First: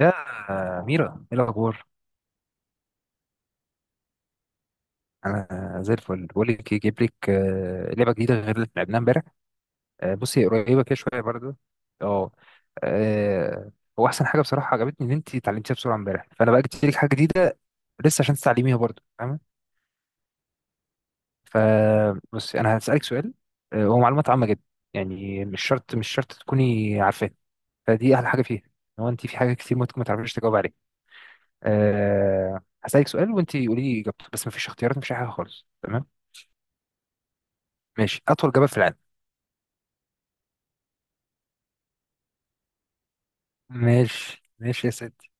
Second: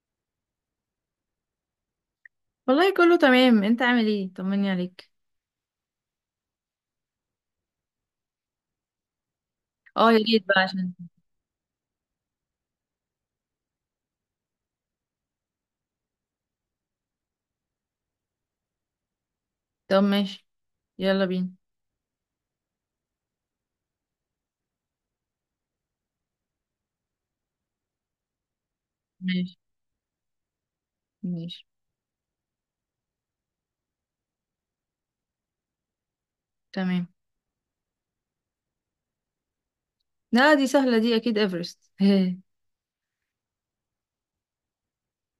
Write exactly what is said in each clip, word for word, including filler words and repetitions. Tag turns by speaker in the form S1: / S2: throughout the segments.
S1: يا ميرا، ايه الاخبار؟
S2: والله كله تمام. انت عامل ايه؟ طمني عليك.
S1: انا زي الفل. بقول لك ايه، جايب لك آه، لعبه جديده غير اللي لعبناها امبارح.
S2: اه
S1: آه،
S2: يا ريت
S1: بصي،
S2: بقى
S1: قريبه
S2: عشان.
S1: كده شويه برضه. اه آه، هو احسن حاجه بصراحه عجبتني ان انت اتعلمتيها بسرعه امبارح، فانا بقى جبت لك حاجه جديده لسه، عشان تتعلميها برضه، فاهمه؟
S2: طب ماشي، يلا بينا.
S1: فبصي، انا هسالك سؤال. آه، هو معلومات عامه جدا، يعني مش شرط مش شرط تكوني عارفاه، فدي احلى حاجه فيها، ان هو انت في حاجه
S2: ماشي
S1: كتير ممكن ما تعرفيش تجاوب عليها.
S2: ماشي،
S1: أه، هسألك سؤال وانت قولي لي اجابته، بس مفيش اختيارات، مفيش أي حاجه خالص، تمام؟
S2: تمام.
S1: ماشي، أطول جبل في العالم.
S2: لا دي سهلة، دي اكيد ايفرست.
S1: ماشي ماشي يا سيدي.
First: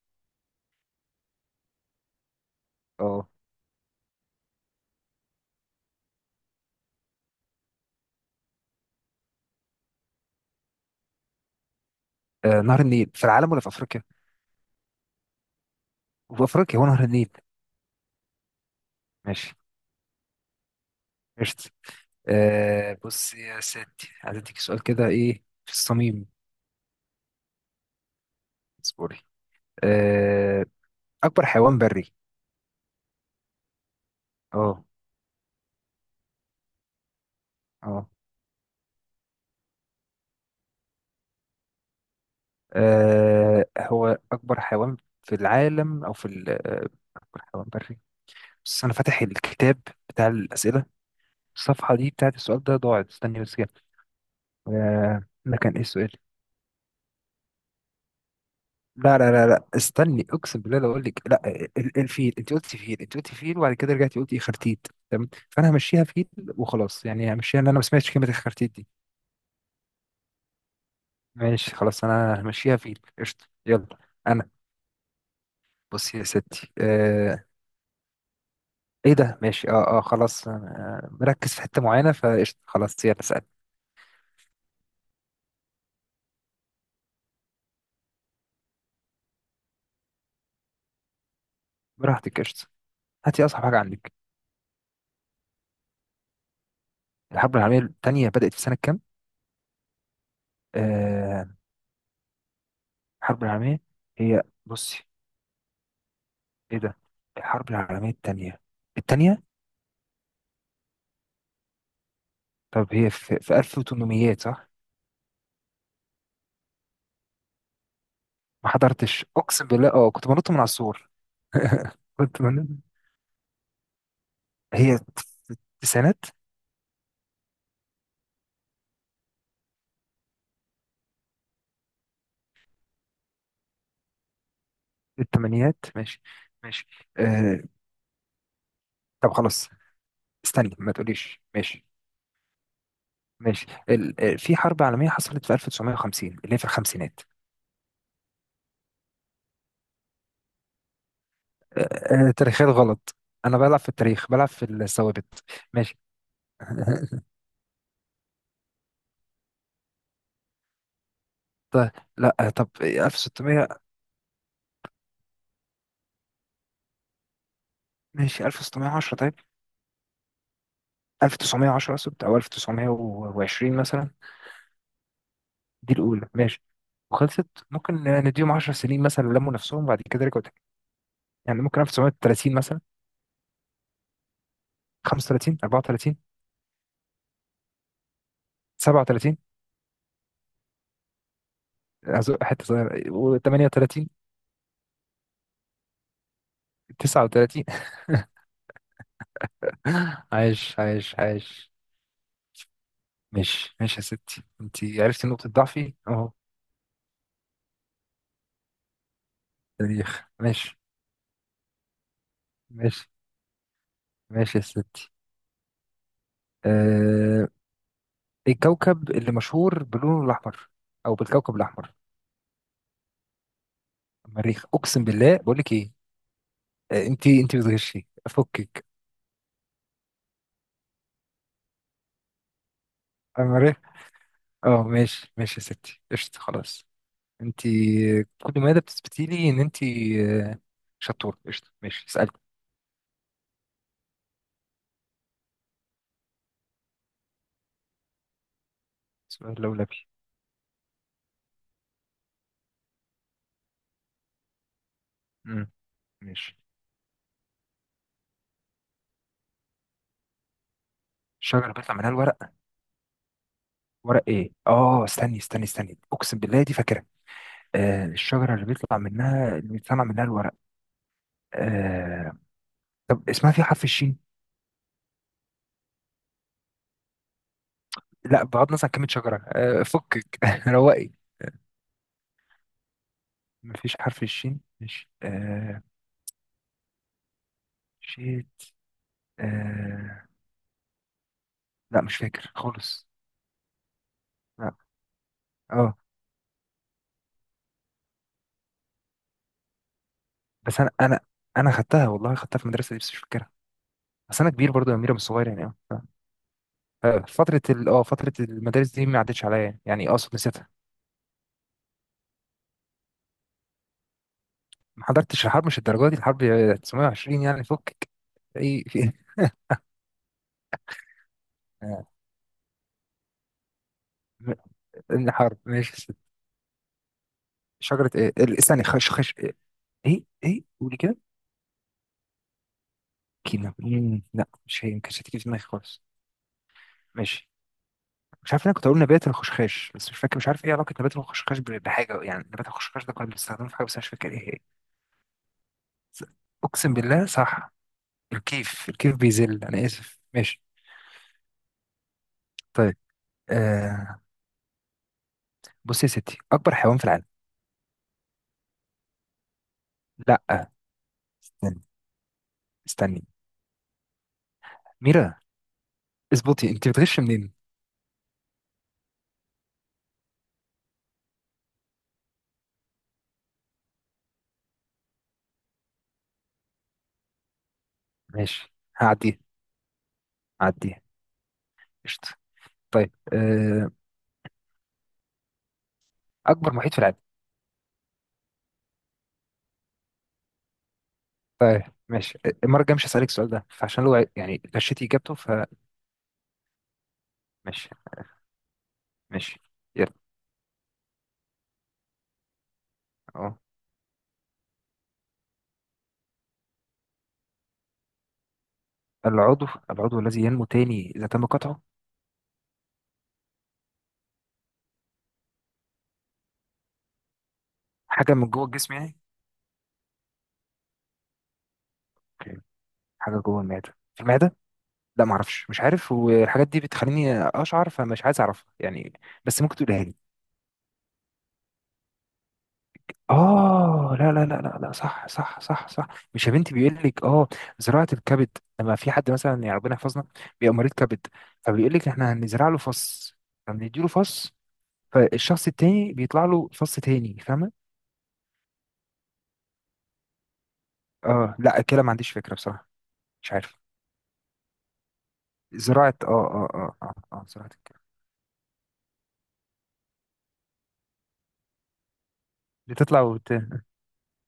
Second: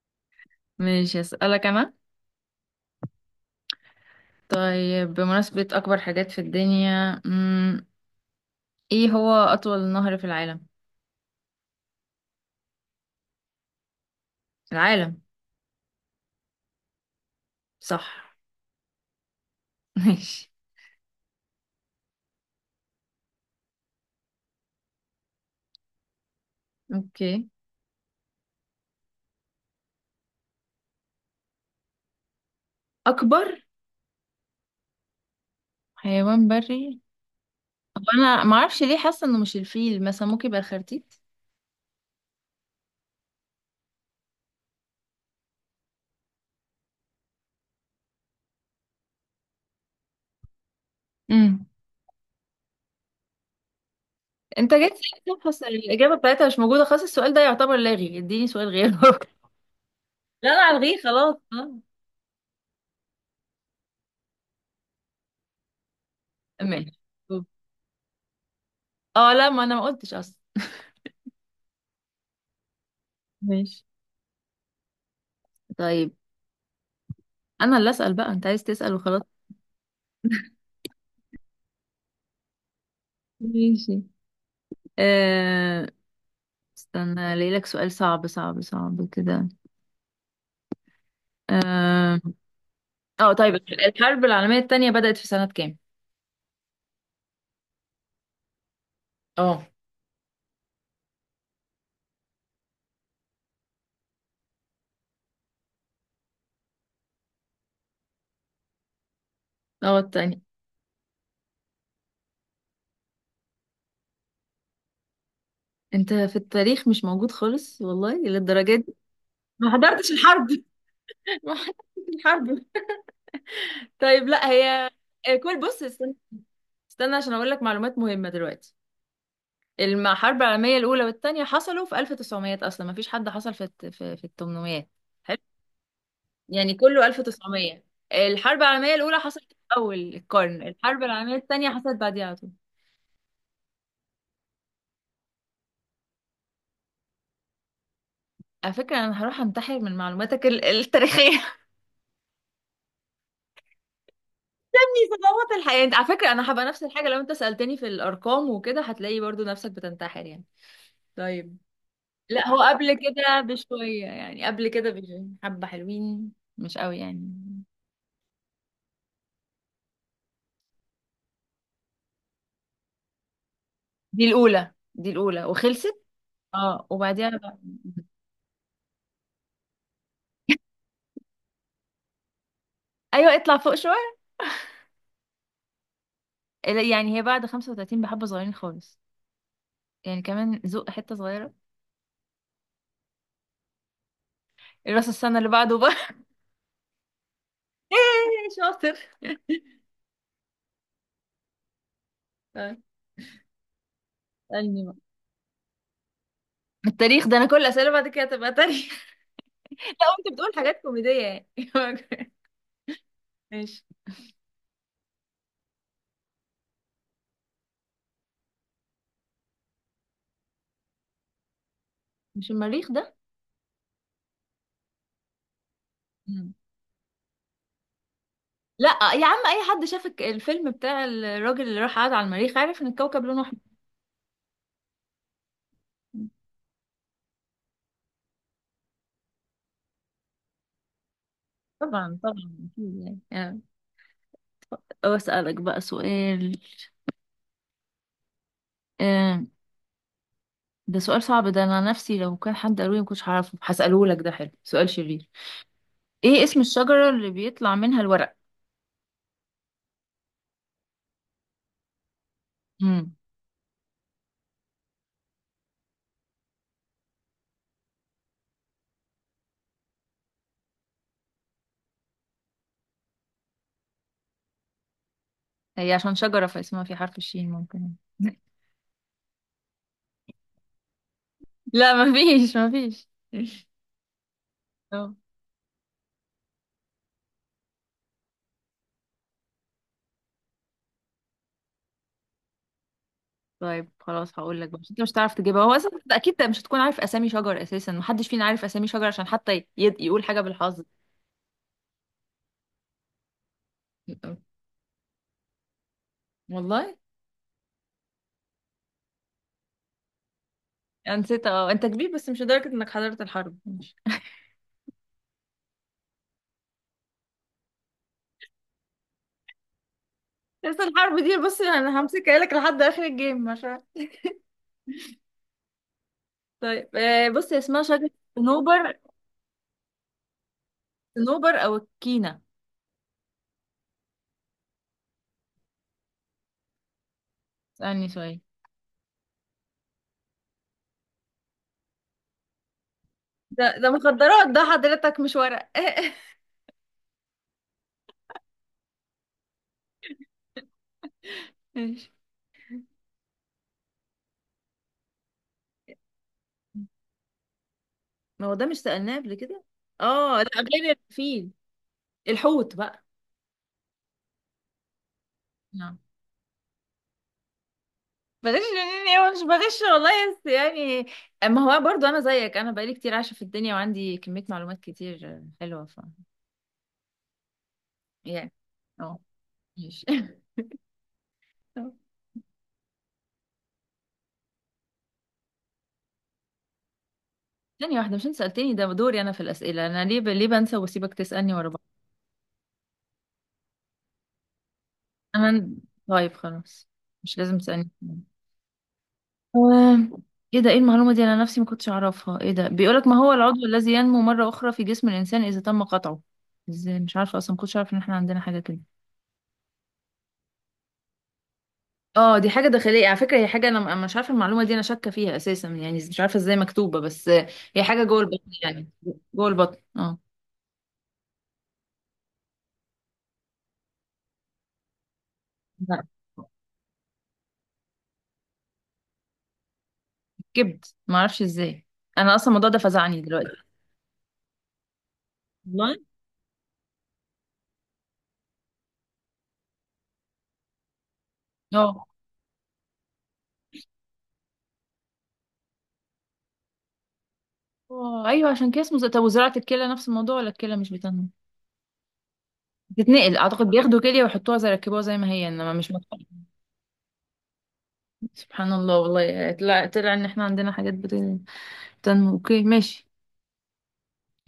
S2: ماشي، اسألك انا.
S1: أه.
S2: طيب بمناسبة اكبر حاجات في الدنيا، مم. ايه هو اطول نهر في العالم؟
S1: آه، نهر النيل في العالم ولا في أفريقيا؟
S2: العالم.
S1: في أفريقيا هو نهر النيل.
S2: صح.
S1: ماشي.
S2: ماشي.
S1: قشطة. أه، بص يا سيدي، عايز أديك سؤال كده إيه في الصميم.
S2: اوكي.
S1: اصبري. أه. أكبر حيوان بري.
S2: اكبر
S1: أه.
S2: حيوان بري؟ هو
S1: أه.
S2: انا معرفش ليه حاسة انه مش الفيل، مثلا ممكن يبقى الخرتيت.
S1: آه، هو أكبر حيوان في العالم أو في ال- آه، أكبر حيوان بري؟ بس أنا فاتح الكتاب بتاع الأسئلة، الصفحة دي بتاعت السؤال ده ضاعت، استني بس كده.
S2: انت جاي
S1: آه،
S2: تسألني
S1: ده
S2: تفحص
S1: كان إيه السؤال؟
S2: الإجابة بتاعتها مش موجودة، خلاص السؤال ده يعتبر لاغي، اديني سؤال غيره.
S1: لا لا لا لا، استني،
S2: لا
S1: اقسم
S2: انا
S1: بالله لو
S2: الغيه
S1: اقول لك
S2: خلاص.
S1: لا.
S2: آه.
S1: ال- الفيل، انت قلت فيل، انت قلت فيل وبعد كده رجعتي قلتي خرتيت، تمام؟ فانا همشيها فيل
S2: ماشي.
S1: وخلاص، يعني همشيها ان انا ما سمعتش كلمه الخرتيت دي.
S2: اه لا، ما انا ما قلتش اصلا.
S1: ماشي، خلاص انا همشيها فيل، قشطه،
S2: ماشي.
S1: يلا. انا.
S2: طيب
S1: بصي يا ستي، آه.
S2: انا اللي اسأل بقى، انت عايز تسأل
S1: ايه
S2: وخلاص.
S1: ده؟ ماشي. اه اه خلاص. آه مركز في حته معينه، فقشطه، خلاص يلا اسال.
S2: ماشي. آه... استنى الاقي لك سؤال صعب صعب صعب كده. اه.
S1: براحتك، قشطه.
S2: آه،
S1: هاتي
S2: طيب.
S1: اصعب حاجه عندك.
S2: الحرب العالمية التانية بدأت في سنة كام؟
S1: الحرب العالميه الثانيه بدات في سنه كام؟
S2: اه.
S1: آه. الحرب العالميه. هي، بصي. ايه ده؟ الحرب العالميه الثانيه. التانية.
S2: اه التانية.
S1: طب هي في في ألف وتمنمية صح؟
S2: انت في التاريخ مش موجود خالص، والله
S1: ما
S2: للدرجة دي.
S1: حضرتش اقسم
S2: ما
S1: بالله،
S2: حضرتش
S1: اه كنت
S2: الحرب.
S1: بنط من على السور.
S2: ما حضرتش
S1: كنت
S2: الحرب.
S1: بنط.
S2: طيب لا هي.
S1: هي
S2: آه،
S1: في
S2: كل بص استنى.
S1: التسعينات.
S2: استنى عشان اقول لك معلومات مهمة دلوقتي. الحرب العالمية الأولى والتانية حصلوا في ألف وتسعمية، أصلا ما فيش حد حصل في الت- في, في ال تمنمية.
S1: في
S2: حلو.
S1: الثمانينات. ماشي.
S2: يعني
S1: ماشي.
S2: كله
S1: آه...
S2: ألف وتسعمية. الحرب العالمية الأولى
S1: طب
S2: حصلت في
S1: خلاص.
S2: أول القرن،
S1: استني ما
S2: الحرب العالمية
S1: تقوليش
S2: التانية
S1: ماشي.
S2: حصلت بعديها على طول.
S1: ماشي ال... آه، في حرب عالمية حصلت في ألف وتسعمائة وخمسين اللي هي في الخمسينات.
S2: على فكرة أنا هروح أنتحر من معلوماتك ال- التاريخية.
S1: آه... آه... تاريخيات غلط. انا بلعب في التاريخ، بلعب في
S2: دي
S1: الثوابت.
S2: صدمات الحياة. انت
S1: ماشي.
S2: على فكرة أنا هبقى نفس الحاجة، لو أنت سألتني في الأرقام وكده هتلاقي برضو نفسك بتنتحر يعني. طيب
S1: طيب. لا
S2: لا،
S1: آه،
S2: هو
S1: طب
S2: قبل كده
S1: ألف وستمية؟
S2: بشوية، يعني قبل كده بحبة حلوين. مش قوي يعني.
S1: ماشي، ألف وستمية وعشرة طيب. ألف وتسعمية وعشرة اقصد، او ألف وتسعمية وعشرين مثلا.
S2: دي الأولى، دي الأولى
S1: دي
S2: وخلصت.
S1: الاولى، ماشي،
S2: اه وبعديها
S1: وخلصت.
S2: بقى.
S1: ممكن نديهم 10 سنين مثلا لموا نفسهم، بعد كده رجعوا تاني. يعني ممكن ألف وتسعمية وتلاتين مثلا.
S2: أيوة، اطلع فوق شوية.
S1: خمسة وتلاتين، أربعة وثلاثين.
S2: لا، يعني هي بعد خمسة وتلاتين بحبة صغيرين خالص.
S1: سبعة وثلاثين.
S2: يعني كمان زق حتة صغيرة.
S1: أزق حته صغيره، و38.
S2: الراس السنة اللي بعده بقى.
S1: تسعة وتلاتين.
S2: يا شاطر.
S1: عايش عايش عايش.
S2: آه،
S1: ماشي ماشي يا ستي، انت
S2: اسألني بقى.
S1: عرفتي نقطه ضعفي اهو.
S2: التاريخ ده، أنا كل أسئلة بعد كده هتبقى تاريخ. لا.
S1: تاريخ،
S2: وأنت بتقول
S1: ماشي.
S2: حاجات كوميدية يعني.
S1: ماشي.
S2: ماشي.
S1: ماشي يا ستي. أه... الكوكب اللي مشهور بلونه الاحمر، او بالكوكب الاحمر.
S2: مش المريخ
S1: المريخ، اقسم بالله، بقول لك ايه.
S2: ده؟
S1: آه، انت انت بتغشي، فكك.
S2: لا يا عم، اي حد شاف الك- الفيلم بتاع الراجل اللي راح قعد على المريخ عارف ان الكوكب لونه احمر.
S1: المريخ. اه، ماشي ماشي يا ستي، قشطة. خلاص، انت كل مادة بتثبتي لي ان انت شطورة، قشطة. ماشي،
S2: طبعا
S1: اسألك
S2: طبعا اكيد، يعني يعني. طب اسالك بقى سؤال. آه،
S1: سؤال لولبي.
S2: ده سؤال صعب، ده انا نفسي لو كان حد قالولي ما كنتش هعرفه، هساله لك، ده حلو، سؤال شرير.
S1: امم
S2: ايه
S1: ماشي.
S2: اسم الشجره اللي بيطلع منها الورق؟
S1: الشجرة بيطلع منها الورق.
S2: امم.
S1: ورق ايه؟ اه، استني استني استني، اقسم بالله دي فاكرة. آه، الشجرة اللي بيطلع منها، اللي بيطلع منها الورق آه. طب اسمها في حرف الشين؟
S2: هي عشان شجره فاسمها في حرف الشين ممكن.
S1: لا، بغض النظر عن كلمة شجرة، آه فكك. روقي.
S2: لا مفيش مفيش.
S1: مفيش حرف الشين، ماشي.
S2: اه.
S1: آه. شيت. آه. لا، مش فاكر خالص.
S2: طيب خلاص هقول لك
S1: لا.
S2: بقى، عشان انت مش هتعرف تجيبها، هو اصلا
S1: اه،
S2: انت اكيد مش هتكون عارف اسامي شجر، اساسا محدش فينا عارف اسامي شجر عشان حتى ي- يقول حاجه
S1: بس
S2: بالحظ.
S1: انا انا. انا خدتها والله، خدتها في المدرسه دي، بس مش فاكرها. بس انا كبير برضو يا اميره، مش صغير يعني، اه.
S2: والله
S1: ف- فتره ال اه فتره المدارس دي ما عدتش عليا، يعني يعني اقصد نسيتها.
S2: انا نسيت، اه انت كبير بس مش لدرجه انك حضرت الحرب، ماشي.
S1: ما حضرتش الحرب مش الدرجه دي الحرب، تسعمائة وعشرين يعني، فكك. ايه في ايه.
S2: بس الحرب دي بص انا
S1: آه،
S2: همسكها لك لحد اخر الجيم عشان.
S1: م- الحرب، ماشي يا ست.
S2: طيب آه، بص هي اسمها شجره.
S1: شجره ايه؟ ال- استني،
S2: صنوبر.
S1: خش خش ايه؟ ايه إيه؟ قولي كده.
S2: صنوبر او الكينا.
S1: كينا؟ مم، لا مش هي، ما كانتش هتيجي في دماغي خالص. ماشي.
S2: اسألني سؤال.
S1: مش عارف، انا كنت اقول نبات الخشخاش بس مش فاكر، مش عارف ايه علاقه نبات الخشخاش ب- بحاجه، يعني نبات الخشخاش ده كنا بنستخدمه في
S2: ده
S1: حاجه
S2: ده
S1: بس أنا مش فاكر
S2: مخدرات
S1: ايه هي.
S2: ده حضرتك، مش ورق.
S1: اقسم بالله صح. الكيف، الكيف بيذل، انا اسف، ماشي.
S2: ماشي.
S1: طيب. آه. بص يا ستي، اكبر حيوان في العالم.
S2: ما هو ده مش سألناه قبل كده؟ اه لا،
S1: لا،
S2: غير الفيل.
S1: استني.
S2: الحوت بقى.
S1: استني. ميرا،
S2: نعم.
S1: اظبطي، انت بتغش منين؟
S2: بلاش يعني، هو مش بغش والله بس يعني. ما هو برضو انا زيك، انا بقالي كتير عايشه في الدنيا وعندي كميه معلومات كتير حلوه، ف يعني.
S1: ماشي،
S2: اه،
S1: هعديها.
S2: ماشي.
S1: هعديها. قشطه. طيب، آه، اكبر محيط في العالم.
S2: ثانيه واحده، مش انت سالتني ده دوري انا في الاسئله، انا ليه ب... ليه بنسى واسيبك تسالني ورا بعض؟
S1: طيب. ماشي، المره الجايه مش هسالك السؤال ده، فعشان لو يعني غشيتي اجابته،
S2: انا.
S1: فماشي.
S2: طيب خلاص، مش لازم تسالني.
S1: ماشي.
S2: آم،
S1: يلا.
S2: ايه ده، ايه المعلومه دي؟ انا نفسي ما كنتش اعرفها. ايه ده بيقولك ما هو
S1: اه،
S2: العضو الذي ينمو مره اخرى في جسم الانسان اذا تم قطعه؟ ازاي مش عارفه؟ اصلا ما كنتش عارفه ان احنا عندنا حاجه كده.
S1: العضو العضو الذي ينمو تاني اذا تم قطعه.
S2: اه دي حاجة داخلية على فكرة، هي حاجة انا أنا مش عارفة المعلومة دي، انا شاكة فيها اساسا يعني، مش عارفة ازاي مكتوبة بس. هي حاجة جوه
S1: حاجه
S2: البطن
S1: من جوه
S2: يعني.
S1: الجسم يعني.
S2: جوه البطن اه.
S1: اوكي. حاجه جوه المعده، في المعده. لا، ما اعرفش، مش
S2: لا،
S1: عارف، والحاجات دي بتخليني اشعر، فمش عايز اعرفها يعني. بس ممكن تقولها لي.
S2: كبد. ما اعرفش ازاي. انا اصلا الموضوع ده فزعني دلوقتي.
S1: اه، لا لا لا لا لا، صح صح صح
S2: والله.
S1: صح. مش يا بنتي، بيقول لك اه، زراعه الكبد، لما في حد مثلا يعني ربنا يحفظنا بيبقى مريض كبد، فبيقول
S2: اه.
S1: لك احنا هنزرع له فص، فبندي له فص، فالشخص التاني بيطلع له فص تاني، فاهمه؟
S2: آه، ايوه عشان كده اسمه ز- طب وزراعة الكلى نفس الموضوع ولا الكلى مش بتنمو؟
S1: اه، لا كده ما عنديش فكره بصراحه.
S2: بتتنقل
S1: مش
S2: اعتقد،
S1: عارف.
S2: بياخدوا كلية ويحطوها زي يركبوها زي ما هي، انما مش
S1: زراعه،
S2: مطلع.
S1: اه اه اه اه, آه زراعه الكبد.
S2: سبحان الله والله، طلع طلع ان احنا عندنا حاجات بت- بتنمو. اوكي ماشي،
S1: بتطلع وبت...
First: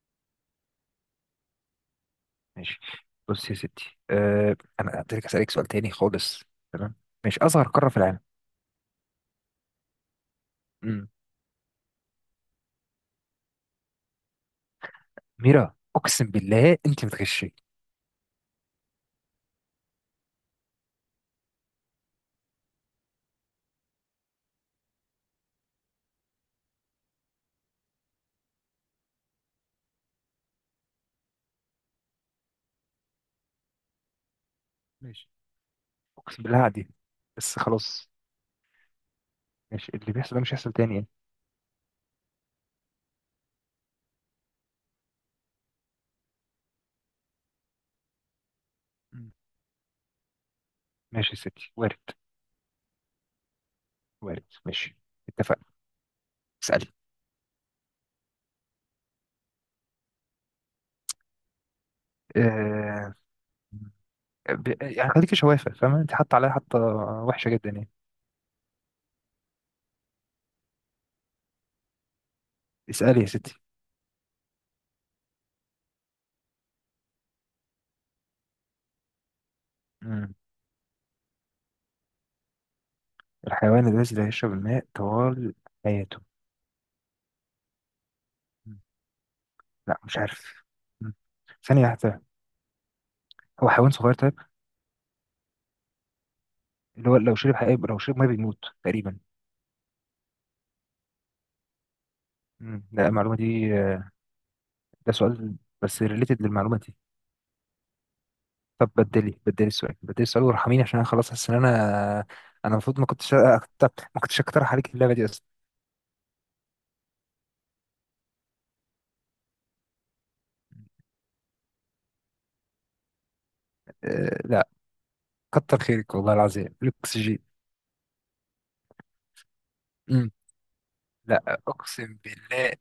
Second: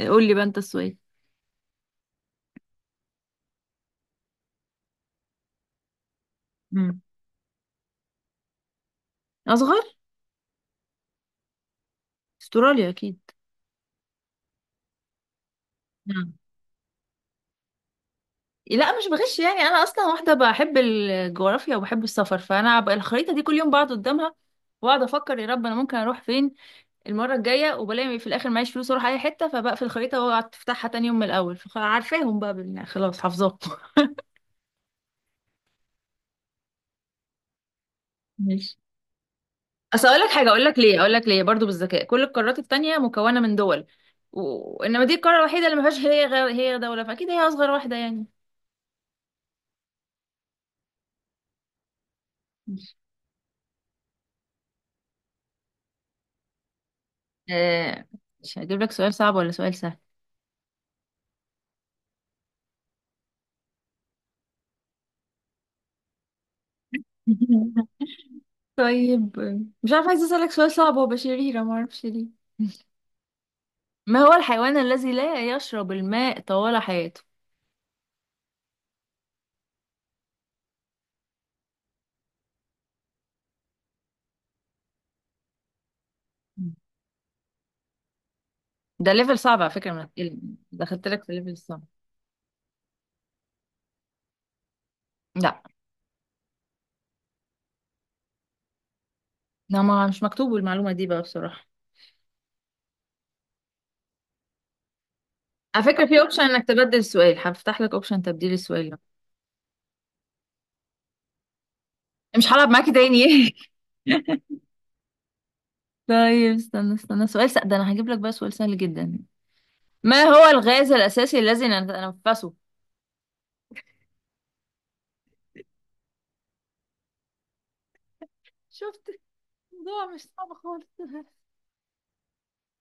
S2: قول لي بقى انت السؤال.
S1: ماشي. بص يا ستي، أه انا هديلك، اسالك سؤال تاني خالص. تمام.
S2: مم.
S1: ماشي، اصغر قاره في العالم.
S2: اصغر.
S1: امم
S2: استراليا اكيد.
S1: ميرا اقسم بالله انت بتغشي.
S2: لا مش بغش يعني، انا اصلا واحده بحب الجغرافيا وبحب السفر، فانا بقى الخريطه دي كل يوم بقعد قدامها واقعد افكر يا رب انا ممكن اروح فين المره الجايه، وبلاقي في الاخر معيش فلوس اروح اي حته، فبقفل الخريطه واقعد افتحها تاني يوم من الاول، فعارفاهم بقى بال- يعني خلاص حافظاهم.
S1: ماشي. اقسم بالله عادي. بس خلاص.
S2: ماشي.
S1: ماشي،
S2: اصل
S1: اللي
S2: اقول لك
S1: بيحصل ده
S2: حاجه،
S1: مش
S2: اقول
S1: هيحصل
S2: لك
S1: تاني
S2: ليه،
S1: يعني.
S2: اقول لك ليه برضو بالذكاء، كل القارات التانية مكونه من دول و- وانما دي القاره الوحيده اللي ما فيهاش هي غير هي، دوله، فاكيد هي اصغر واحده يعني.
S1: مم. ماشي يا ستي، وارد.
S2: ماشي.
S1: وارد، ماشي. اتفقنا. اسالي.
S2: آه، مش هجيب لك سؤال صعب ولا سؤال سهل.
S1: أه، ب... يعني خليكي شوافه، فاهمه؟ انت حاطه عليها حاطه وحشه جدا يعني.
S2: طيب. مش عارفة، عايزة أسألك سؤال صعب هو بشريرة معرفش ليه.
S1: اسالي يا ستي.
S2: ما هو الحيوان الذي لا يشرب الماء طوال حياته؟
S1: مم. الحيوان الذي لا يشرب الماء طوال حياته. مم.
S2: ده ليفل صعب على فكرة
S1: لا،
S2: من
S1: مش
S2: العلم.
S1: عارف.
S2: دخلت
S1: مم.
S2: لك في ليفل
S1: ثانية
S2: صعب.
S1: واحدة. هو حيوان صغير، طيب،
S2: لا.
S1: اللي هو لو شرب حقيقة، لو شرب ميه بيموت تقريبا.
S2: لا ما مش مكتوب المعلومة دي بقى بصراحة.
S1: مم. لا، المعلومة دي، ده سؤال.
S2: على
S1: بس
S2: فكرة في اوبشن
S1: ريليتد
S2: انك
S1: للمعلومة دي.
S2: تبدل السؤال، هفتح لك اوبشن تبديل السؤال
S1: طب
S2: ده.
S1: بدلي، بدلي السؤال بدلي السؤال، وارحميني عشان انا خلاص، حاسس ان انا
S2: مش هلعب
S1: انا
S2: معاكي
S1: المفروض ما
S2: تاني.
S1: كنتش أكتر... ما كنتش اقترح عليك اللعبة دي اصلا.
S2: طيب استنى استنى، سؤال سهل، ده انا هجيب لك بقى سؤال سهل جدا. ما هو الغاز الاساسي الذي نتنفسه؟
S1: أه... لا، كتر خيرك والله العظيم، الاكسجين.
S2: شفت، الموضوع مش
S1: مم.
S2: صعب خالص.
S1: لا اقسم بالله،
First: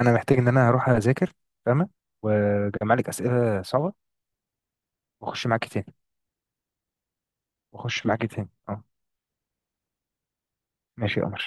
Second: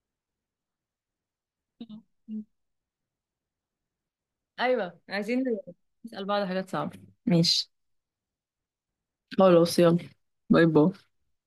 S1: انا محتاج ان انا اروح اذاكر، فاهمة، واجمع لك اسئلة صعبة،
S2: ايوه عايزين
S1: واخش معاكي تاني.
S2: نسأل بعض حاجات صعبة. ماشي.
S1: واخش معاكي تاني، اه.
S2: خلاص يلا، باي باي.
S1: ماشي يا قمر.